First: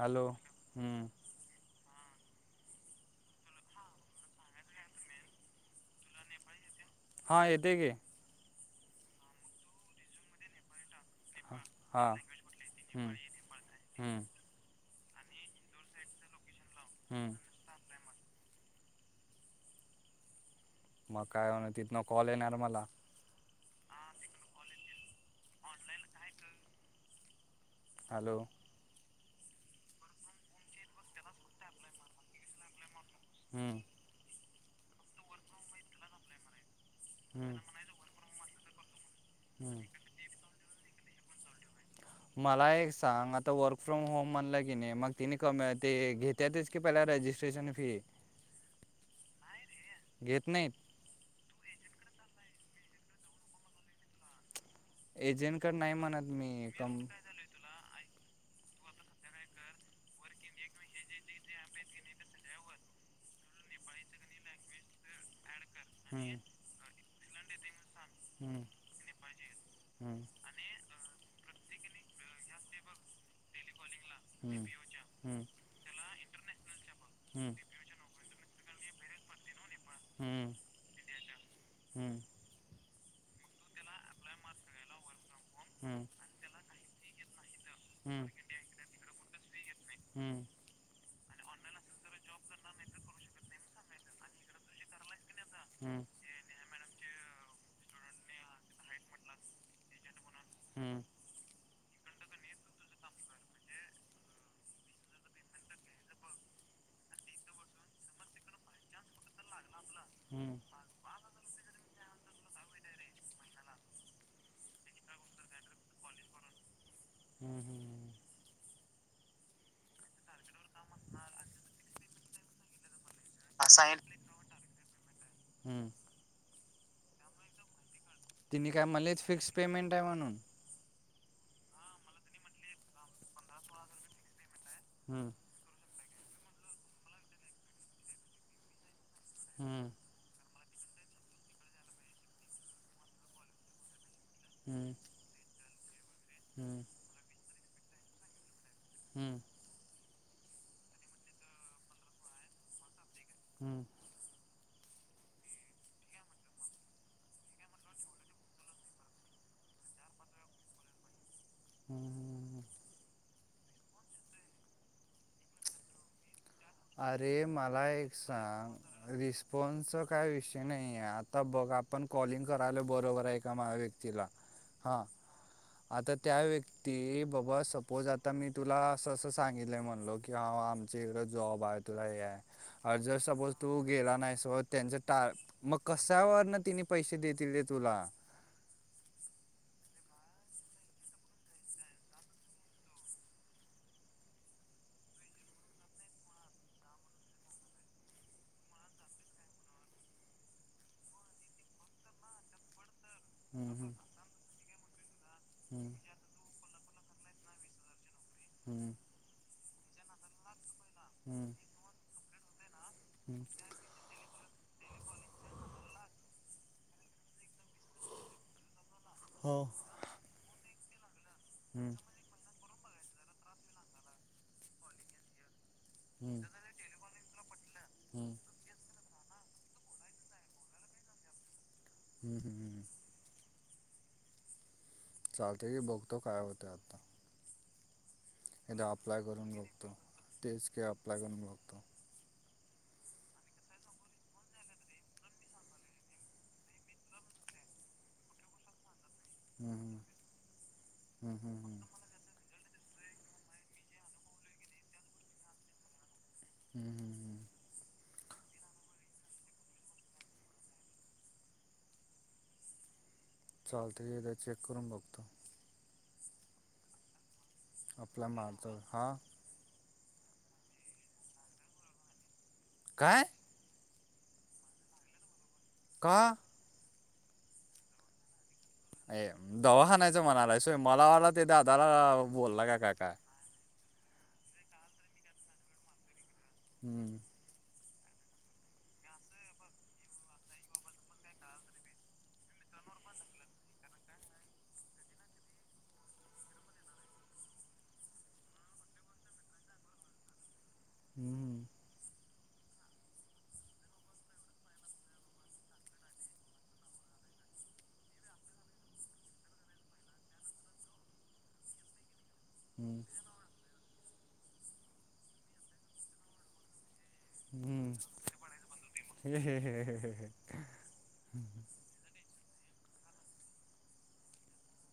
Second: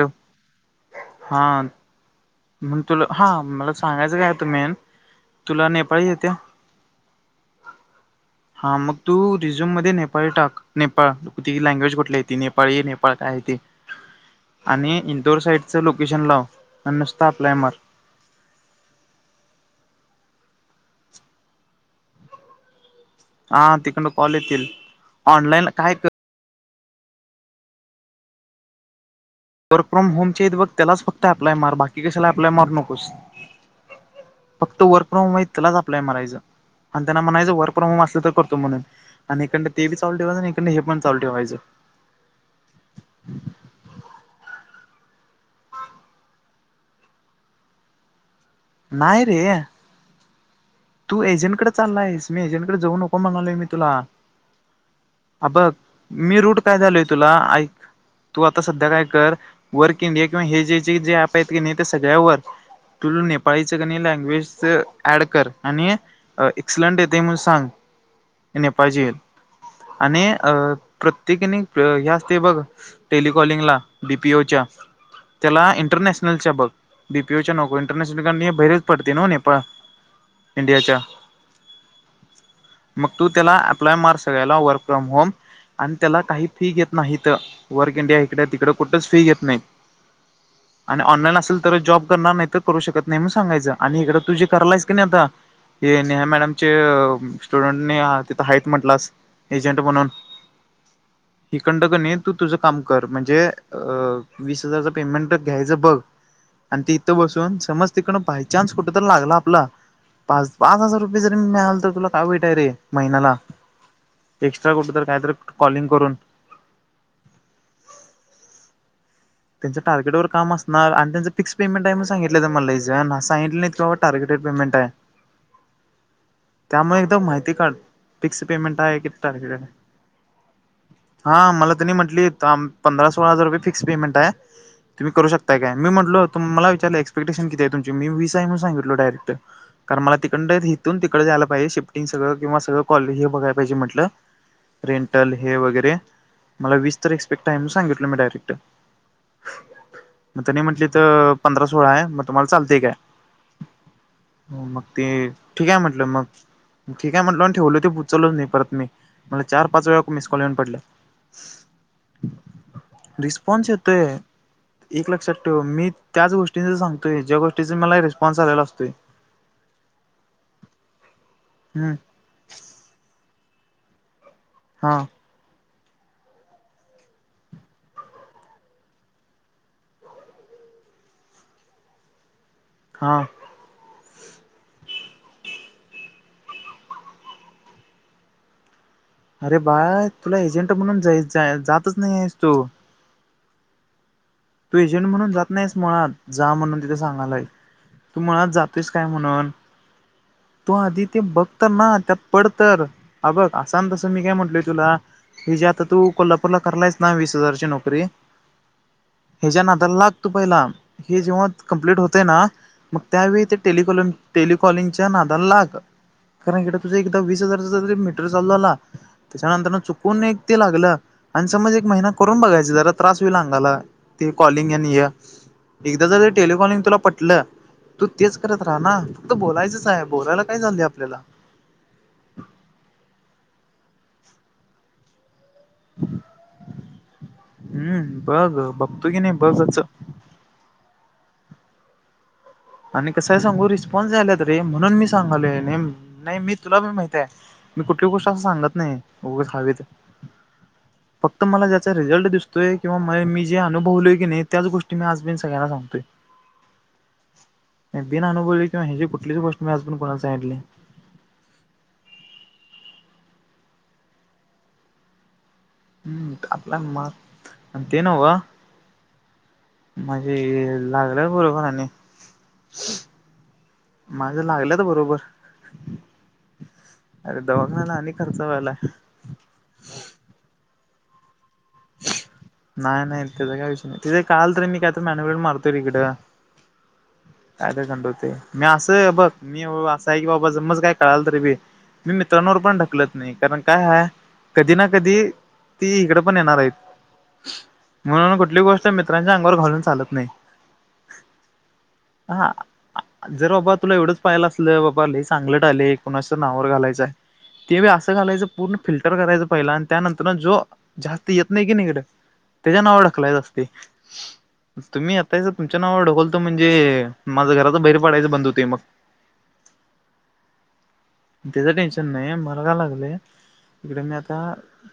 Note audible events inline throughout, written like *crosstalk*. Hello, हम्म- हांन. मण तुला हा मला सांगायचं काय होत मेन तुला नेपाळी येत्या? हा येते की. हा मग तू रिझ्यूम मध्ये नेपाळी टाक नेपाळ ती लॅग्वेज हा कुठलीय ती नेपाळी हम्म नेपाळ काय ते हम्म आणि इदोर साइडचं लोकेशन लाव नुसत हम्म आपलाय मार मग काय होणार तिथन कॉल येणार मला आं तिकडन कॉल येतील ऑनलाईन काय कर. हॅलो. वर्क फ्रॉम होमचे त बघ त्यालाच फक्त अप्लाय मार बाकी कशाला अप्लाय मारु नकोस. हम्म फक्त वर्क फ्रॉम माहिती लाच आप्लाय मारायचं आणि त्यांना हम्म म्हणायचं वर्क प्रॉम अस तर करतो म्हण आणि इकडन हम्म ते बी चालू ठेवायच आणि हिकडल हे पण चालू ठेवायचं. मला एक सांग आता वर्क फ्रॉम होम म्हणलं की नी मग तिने क - ते घेत. त्यात च की पहिला रजिस्ट्रेशन फी नाय रे. घेत नाहीत. तू एजंट कड चालायस मी एजंटकड जाऊ नको म्हनालोय मी तुला आता एजंटकडे नाही म्हणत मी रूट काय कम झालोय तुला ऐक तू आता सध्या काय कर वर्क इंडिया किंवा हे जे जी जे अॕप आहेत की नाही ते सगळ्यावर तुझ नेपाळीचं का नाही लॅग्वेजस ॲड कर. आणि हम्म अ एक्सलंट येते म्हन सांग हम्म नेपाळजील आणि अ प्रत्येकीनी ह्या असते बघ. टेलिकॉलिंगला डी पी योच्या हम्म हम्म त्याला इंटर नॅशनलच्या बघ बी पी योच्या नको इंटर नॅशनल काय नाही बहिरी च पडते नव नेपाळ हम्म इंडियाच्या *unintelligible* हम्म. मग तू त्याला अप्लाय मार सगळ्याला वर्क फ्रॉम होम आणि हम्म त्याला काही फी घेत नाहीत वर्क इंडिया इकडे तिकड कुठंच फी घेत नाही. हम्. आणि ऑनलाइन असेल तर जॉब करणार नाही तर करू शकत नाही म्हणून सांगायच आणि इकडं तुझे करालायस की नाही आता हे हम्म नेहा मॅडम चे अ स्टुडंटने अ तिथं हा येत म्हंटलास एजंट म्हणून हम्. हिकंड का नाही तू तुझं काम कर म्हणजे अ वीस हजारच पेमेंट घ्यायचं बघ. आणि ती इथं बसून समज तिकडन भाय चान्स कुठं तर लागला. आपला *unintelligible* पाच पाच हजार रुपय जर मिळाल तर तुला काय वाईट आहे रे महिन्याला एक्स्ट्रा कुठं तर काय तर कॉलिंग करून हम्म हम्म हम्. त्यांच्या टार्गेट वर काम असत. ना आणि त्यांच फिक्स पेमेंट आहे मग सगितलं मला इज ना सांगितलंय नाहीत का टार्गे पेमेंट आहे. हम्म. त्यामुळे एकदा माहिती काढ फिक्स तिने पेमेंट काय आहे म्हणलेत किती फिक्स तारखे पेमेंट आहे म्हणून हा मला त्यांनी म्हटली पंधरा सोळा हजार रुपये फिक्स पेमेंट आहे तुम्ही करू हम्म. शकता. मी म्हटलंतुमला विचारलंक्पेटेन किती तुमची मी व विसा. मी साहेब म्हणूनसांगितो डयरक्ट हम्म कारण मला त कंड तून तिकडं जायला पाहिजे शिफ्टिंग सगळं किंवा सगळ कॉलेज हे बघय पाहिजे म्हटलं हम्म रेंट हे वगैरे मला हम्म वीस तर एक्सपेक्ट आहे म सांगितलं मी डायरेक्ट हम्म. मग त्यांनी म्हटली तर पंधरा सोळा आहे मग तुम्हाला चालते एक काय? हम्म. हो मग ते ठीक आहे म्हटलं मग ठीक आहे म्हटलं ठेवलं ते उचलच नाही परत मी मला चार पाच वेळा मिस कॉल येऊन पडलं. हम्म. रिस्पन्स येतोय एक एक लक्षात ठेवमी त्याच गोष्टीं सांतोय ज्या अरे गोष्टीचा मला रिस्पॉन्स लेला असतय. फोनचा काय विषय नाही आहे आता बघ हम्म आपण कॉलिंग करायला बरोबर आहे एका म व्यक्तीला हा हां. आता त्या व्यक्ती बाबा सपोज आता मी तुला असं असं सांगितलं आहे म्हणलो की हा आमची इकडें जॉब आहे तुला हे आहेर हा जस्ट सपोज तो गेला नाही सोत त्यांच टा मग कशावर ना तिने पैसे देतील तुला अरे बाय तुला एजंट म्हणून जा जातच नाही आहेस तू तू एजंट म्हणून जात नाहीस म्हणात जा म्हणून तिथं सांगालाय. तू मुळात जातोयस काय म्हणून तो आधी ते बघत ना त्यात पडत. अ बघ हम्म असा हम्म ना तसं मी काय म्हटलय तुला हेी जे आता हम्म तू कोल्हापूरला करालायस? ना वीस हजारची नोकरी हम्म. ह्याच्या नादला लागतो पहिला हे जेव्हा हम्म कमप्लीट होते ना मग हम्म त्यावेळी ते टेलिकॉलम टेलिकॉलिंगच्या नादला लाग कारण इक तु एकदा वीस हजार मीटर चालू झाला हो. त्याच्यानंतर चुकून एक ते लागलं. आणि समज एक हम्म महिना करून बघायचा जरा त्रास होईल अंगाला ते कॉलिंग आणि या एकदा जर हम्म टेलफॉनिंग तुला पटलं तू हम्म तेच करत. रा ना फक्त बोलायचंच आहे बोलायला काय चाललं आपल्याला हम् हम हम. चालते की बघतो काय होते आत्ता हम्म बघ बघतो की नाही बघच. तेज का आपला करूनभघतो. आणि कसय सांगू रिस्पॉन्स झायला त रे म्हणून मी सांगालो नाही मी तुला पण माहित आहे. मी कुठली गोष्ट असं सांगत नाही व हवी तर हम्म हम्म फक्त हम्म मला हम्म ज्याचा रिझल्ट दिसत. किं मी जे अनुभवलय की नाही त्या गोष्टी मी आजण सगळ्यांना सांगतोय. हम्म हम् हम्. दिन अनुभव किंवा ह्याची कुठलीच गोष्ट मीज कोणा सांगितले नाही. चालते तर चेक करून बघतो. हम्म आपल्या मार ते नव अप्लाय का? मारतो हां म्हजे लागलंय बरोबर आणि काय? माझ्या लागल्यात बरोबर का? अरे दवाखण्या्याला आणि खर्च व्हायला. अ दवाखान्याचा म्हणाला आहे सोय मला वाला ते दादाला बोलला काय काय का? तझ काय विष नाही त तेे काल र नी कायत मबड मारतरी इकं हम्म. काय तर घंडवते मी असं बघ मी असं आहे की बाबा जमज काय कळाल तरी बी मी मित्रांवर पण ढकलत नाही कारण काय ह कधी ना कधी ती इकडे पण येणार आहेत म्हणून कुठली गोष्ट मित्रांच्या अंगावर घालून चालत नाही. हम्म. हा. जर बाबा तुला एवढंच पाहायला असलं बाबा लईच अंगलट आले कोणाचं नावावर घालायचंय हाय. ते असं घालायचं पूर्ण फिल्टर करायचं पहिला आणि त्यानंतर जो. जास्त येत नाही की निकड हिकडं. त्याच्या नावावर हम्म ढकलायचं असते तुम्ही आता याच तुमच्या नावावर ढकलतो म्हणजे. माझं घराात हम्म बाहेर पडायं बंद होते मग. *inaudible* त्याच टेन्शन नाही मला काय लागलेय. इकडे मी आता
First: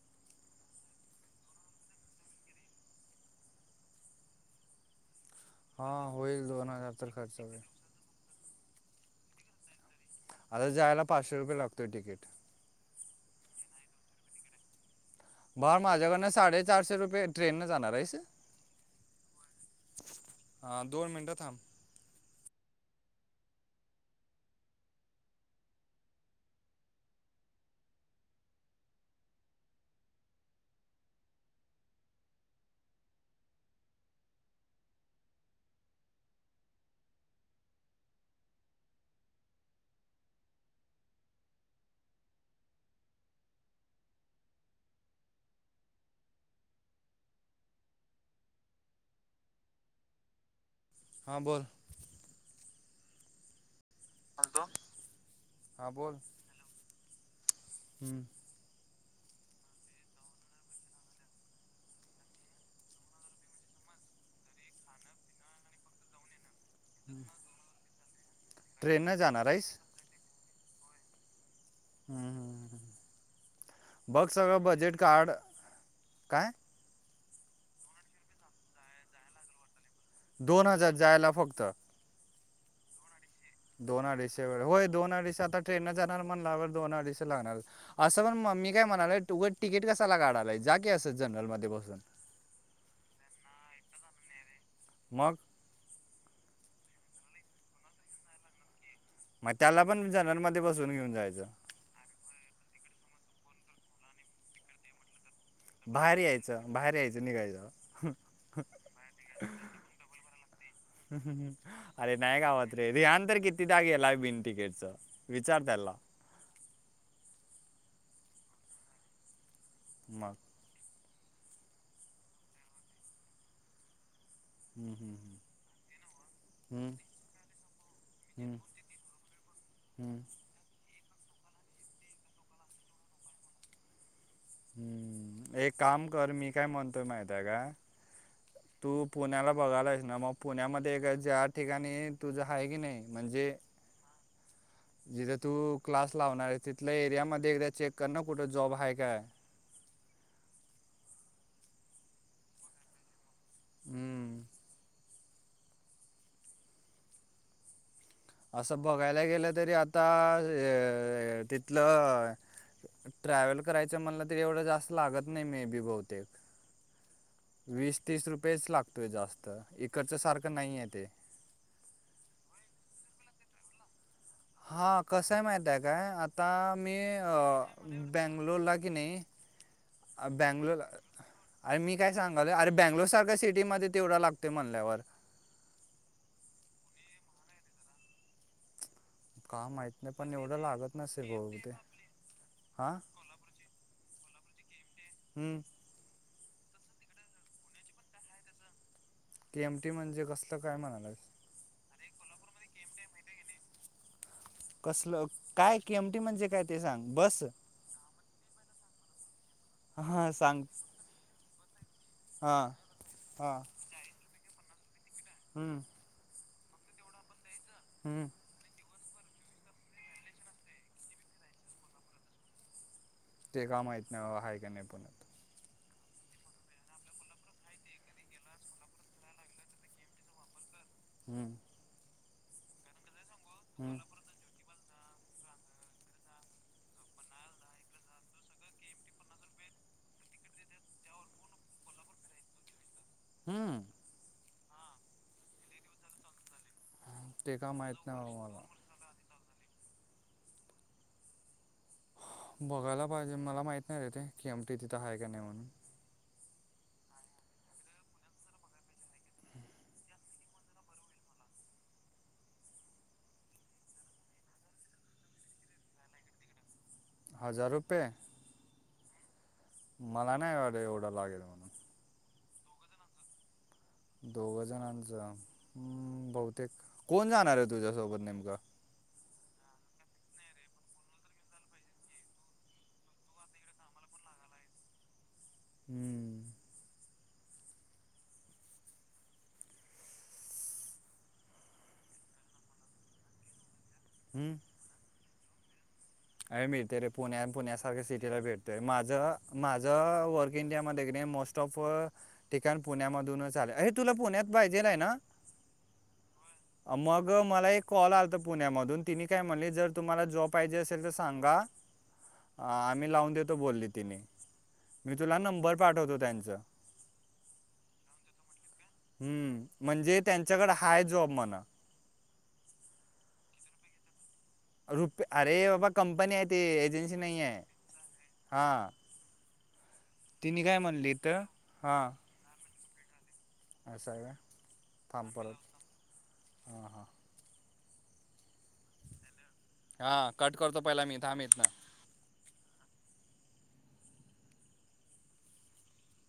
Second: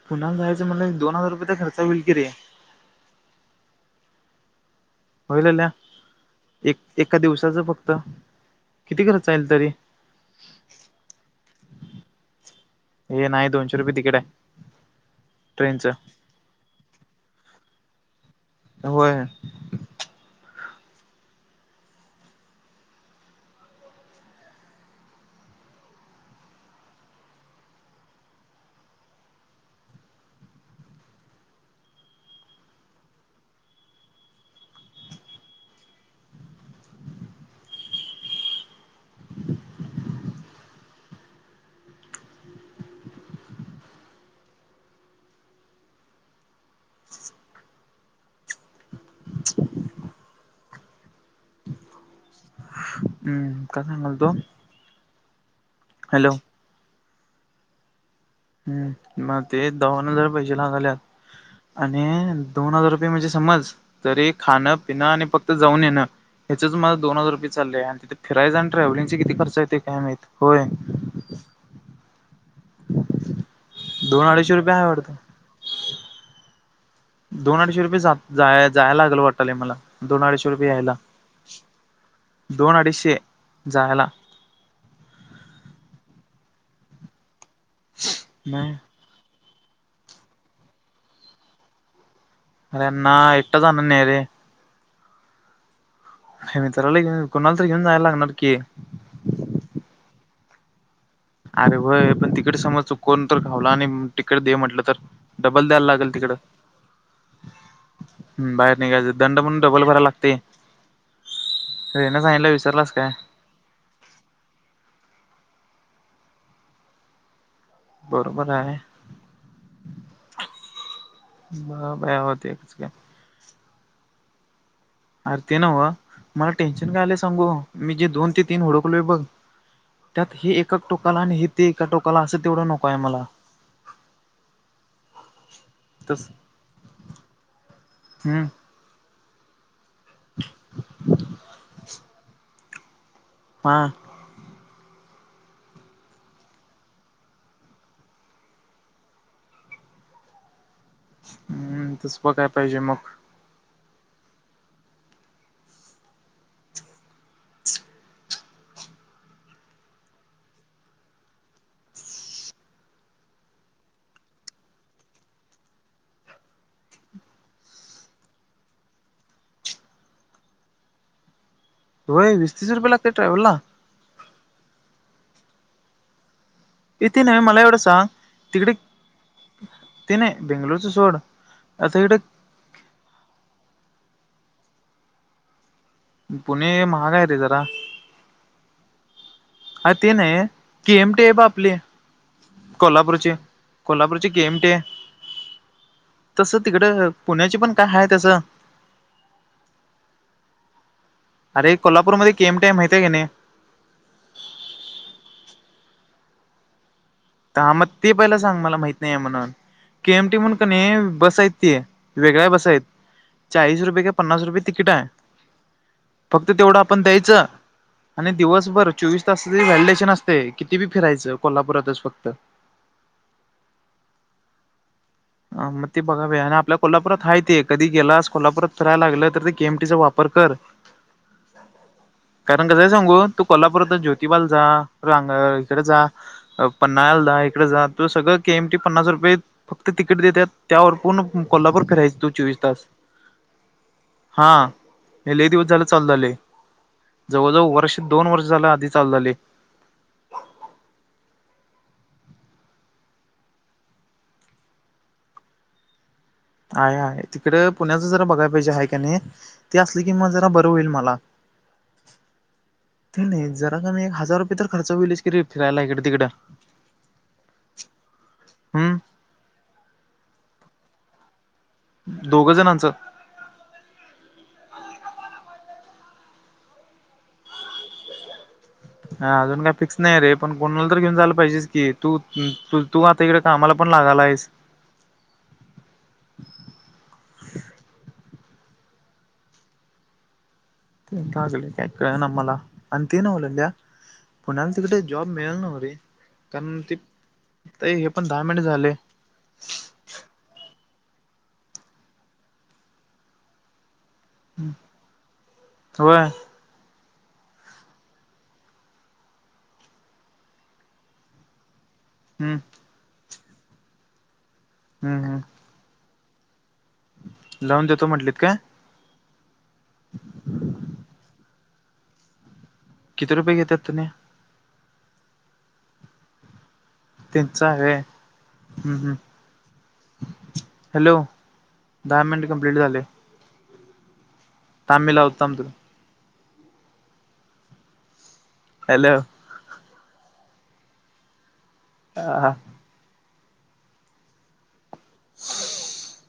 पुण्याला जायचं म्हणलं एक दोन हजार रुपयचा खर्च होईल कि रे. होईल आल्या हा होईल दोन एक हजार तर एका खर्च होईल दिवसाचं फक्त किती घर चाईल तरी. आता जायला पाचशे रुपये लागतोय तिकीट. हे नाही दोनशे रुपये तिकीट आहे. बर ट्रेनचं माझ्याकडनं साडेचारशे रुपये ट्रेन न जाणार आहेस. होय. हा दोन मिनटं थांब. हां बोल. हम्म काय सांगाल तो. हा बोल. हॅलो हम्म. हम् मग ते दवाखान्यात हजार पैसे झाल्यात. आणि दोन हजार रुपये म्हणजे समज. तरी खाणं पिणं आणि फक्त जाऊन येणं. ह्याच मला दोन हजार रुपय चालले आहे तथे फिरायचं आणि ट्रेननं ट्रॅव्हलिंगचे किती जाणार खर्च आहेस येते कायम माहित. दोन बघ अडीचशे सगळं रुपये आहे बजेट वाटतं काढ काय. दोन अडीचशे रुपये जा जायला लागल वाटलय मला दोन अडीचशे रुपये हजार यायला. जायला फक्त दोन अडीचशे. जायला दोन अडीशेवर होय दोन अडीस आता ट्रेन न जाणार म्हणलावर दोन अडीस लागणार की. असं पण म मी नाही काय म्हणालय तुं तिकीट कसाला काढालाय जा की असत जनरल मध्ये बसून. अरे ना एकटा जाणार नाही रे. मग. मित्राला घेऊन कुणाल तर घेऊन कोणा तरी जायला लागणार की. मग त्याला पण जनावरांमध्ये बसून घेऊन जायचं. अरे वय पण तिकीट समज चुकवून तर खावला आणि तिकीट दे म्हटलं तर. डबल द्यायला लागेल बाहेर तिकड यायचं बाहेर यायचं निघायचं बाहेर निघायचं दंड म्हणून डबल करायला लागत. ते. हम्म हम्म अरे विसरलास नयगावाते काय यांतर कि. किदा गेलाय बिन तिकीट च विचार त्याला. बरोबर आहे. मग. बा बाया होतीच का. हम्म, हम्म, अर ते नाव मला टेन्शन हम्म. काय आलंय सांगू मी जे दोन ते हम्म, तीन ओडखलोय बघ. हम्म, त्यात हे एकाक टोकाला आणि हे ते एका टोकाला असं तेवढं नको आहे मला. हम्म एक काम तस कर मी काय म्हणतोय माहित आहे का. हम्म तू पुण्याला बघायला आहेस ना मग पुण्यामध्ये एक ज्या ठिकाणी तुझं आहे की नाही म्हणजे. हा, जिथे तू क्लास लावणार आहे तिथल्या एरिया मध्ये एकदा चेक कर ना कुठं जॉब आहे काय. हूं तस प काय पाहिजे मग. हूं! असं बघायला गेलं तरी आता ए तिथलं. ट्रॅवल करायचं म्हनल तरी एवढं जास्त लागत नाही मे बी बहुतेक. वीस तीस रुपयेच लागतोय जास्त, इकडच्या सारखं नाही आहे ते. होय वीस तिस रुपये लागते ट्रॅव्हलला. हा कसंय माहित आहे काय आता मी ए ते नव्हे मला एवढं सांग तिकडे बेंगलोला की नाही ते नाही बेंगलोला बेंगलोरचं सोड अये मी आता काय इकडे सांग अरे बेंगलो सारख सिटीमध्ये तेवढा लागतो म्हणल्यावर. पुणे महाग आहेेते जरा. का माहीत हा ते पण नाही एवढं की लागत केएमटी नसेल आहे बा आपली. बहुतेक हां कोल्हापूरची, कोल्हापूरची केएमटी आहे. हम्म तसं तिकड पुण्याची पण काय आहे तसं. केएमटी म्हणजे कसलं काय म्हणालाय. अरे कोल्हापूरमध्ये केएमटी माहितय की नाही. कसलं काय? केएमटी म्हणजे काय ते सांग बस. हां म ते पहिला सांग मला माहीत नाही आहे म्हणून. के हां एमटी म्हणून सांग का नही बस आहेत ती वेगळ्या बस हां आहेत. चाळीस रुपये का पन्नास रुपये तिकीट आहे. हूं! फक्त तेवढं आपण द्यायचं, हम्म आणि दिवसभर चोवीस तासाच व्हॅलडेशन असते, किती बी फिरायचं कोल्हापुरातच फक्त. ते का माहीत नाही बा हायका नाही पुण्यात. आ म ते बघावे, आणि आपल्या कोल्हापुरात आहे ते, कधी गेलास कोल्हापुरात कराय लागलं तर ते केएमटीचा वापर कर. हूं! कारण कसंय सांगू तू कोल्हापूरात हम्म ज्योतिबाल जा रांग इकडे जा. पन्हाळाल धा इकडे जा तुज सगळं के एमटी पन्नास रुपये ते तिकीट देतात त्यावर पूर्ण कोल्हापूर फिरायचं तू चोवीस तास. हूं! हा हे लयी दिवस झालं चालू झालय जवळ, ते का जवळ माहीत वर्ष दोन नाही वर्ष बाबा झालं मला आधी चालु झालय. बघायला पाहिजे मला माहित नाही रे ते केएमटी तिथं आहे का नाही म्हणून. आहे, आहे तिकडे पुण्याच जरा बघाय पाहिजे आहे का नाही ते असली की मग जरा ब र होईल मला. *inaudible* ते नही जरा कनि एक हजार रुपये तर खर्च होईलच की रे फिरायला इकड तिकडं. हजार रुपये? हूं! मला नाही वाटे एवढं लागेल म्हणून. दोघ जणांचं. दोघ जणांच हूं बहुतेक कोण जाणार आहे तुझ्यासोबत नेमकं. हा अजून काय फिक्स नाही रे पण कोणाला तर घेऊन जाला पाहिजेस की, तू तु तू आता इकडे कामाला पण लागाला आहेस. हूं! *unintelligible* तिकडे जॉब मिळेल ना मले? काय मिळतय रे पुण्यात आणि पुण्यासारख्या पण सिटीला दहा मिनिट भेटतेय. झाले माझं- माझं वर्क इंडियामध्ये मोस्ट ऑफ- ठिकाण पुण्यामधूनच आले, ये तुला पुण्यात पाहिजेल आहे ना? होय मग मला एक कॉल आलाता पुण्यामधून, तिने काय म्हणले जर तुम्हाला जॉब पाहिजे असे- ल तर सांगा, हम्म आम्ही लावून देतो बोलली तिने. मी हम्म तुला हम्म नंबर पाठवतो त्यांचं. लावून देतो म्हंटलीत काय? हम्म, म्हणजे त्यांच्याकडे हाय जॉब म्हण. किती रुपय घेतात तुने? रुपे- अरे बाबा कंपनी आहे, ते एजन्सी नाही आहे. हा. हम्म हम्म तिने काय हॅलो म्हणलीत? हा. दहा मिनिट कंप्लीट झाले आस आहे का मी थांब लावतो परत तुला हां हां *unintelligible* हॅलो? हा, कट करतो पहिला मी, थांब इतन. ह हा *inaudible* *inaudible*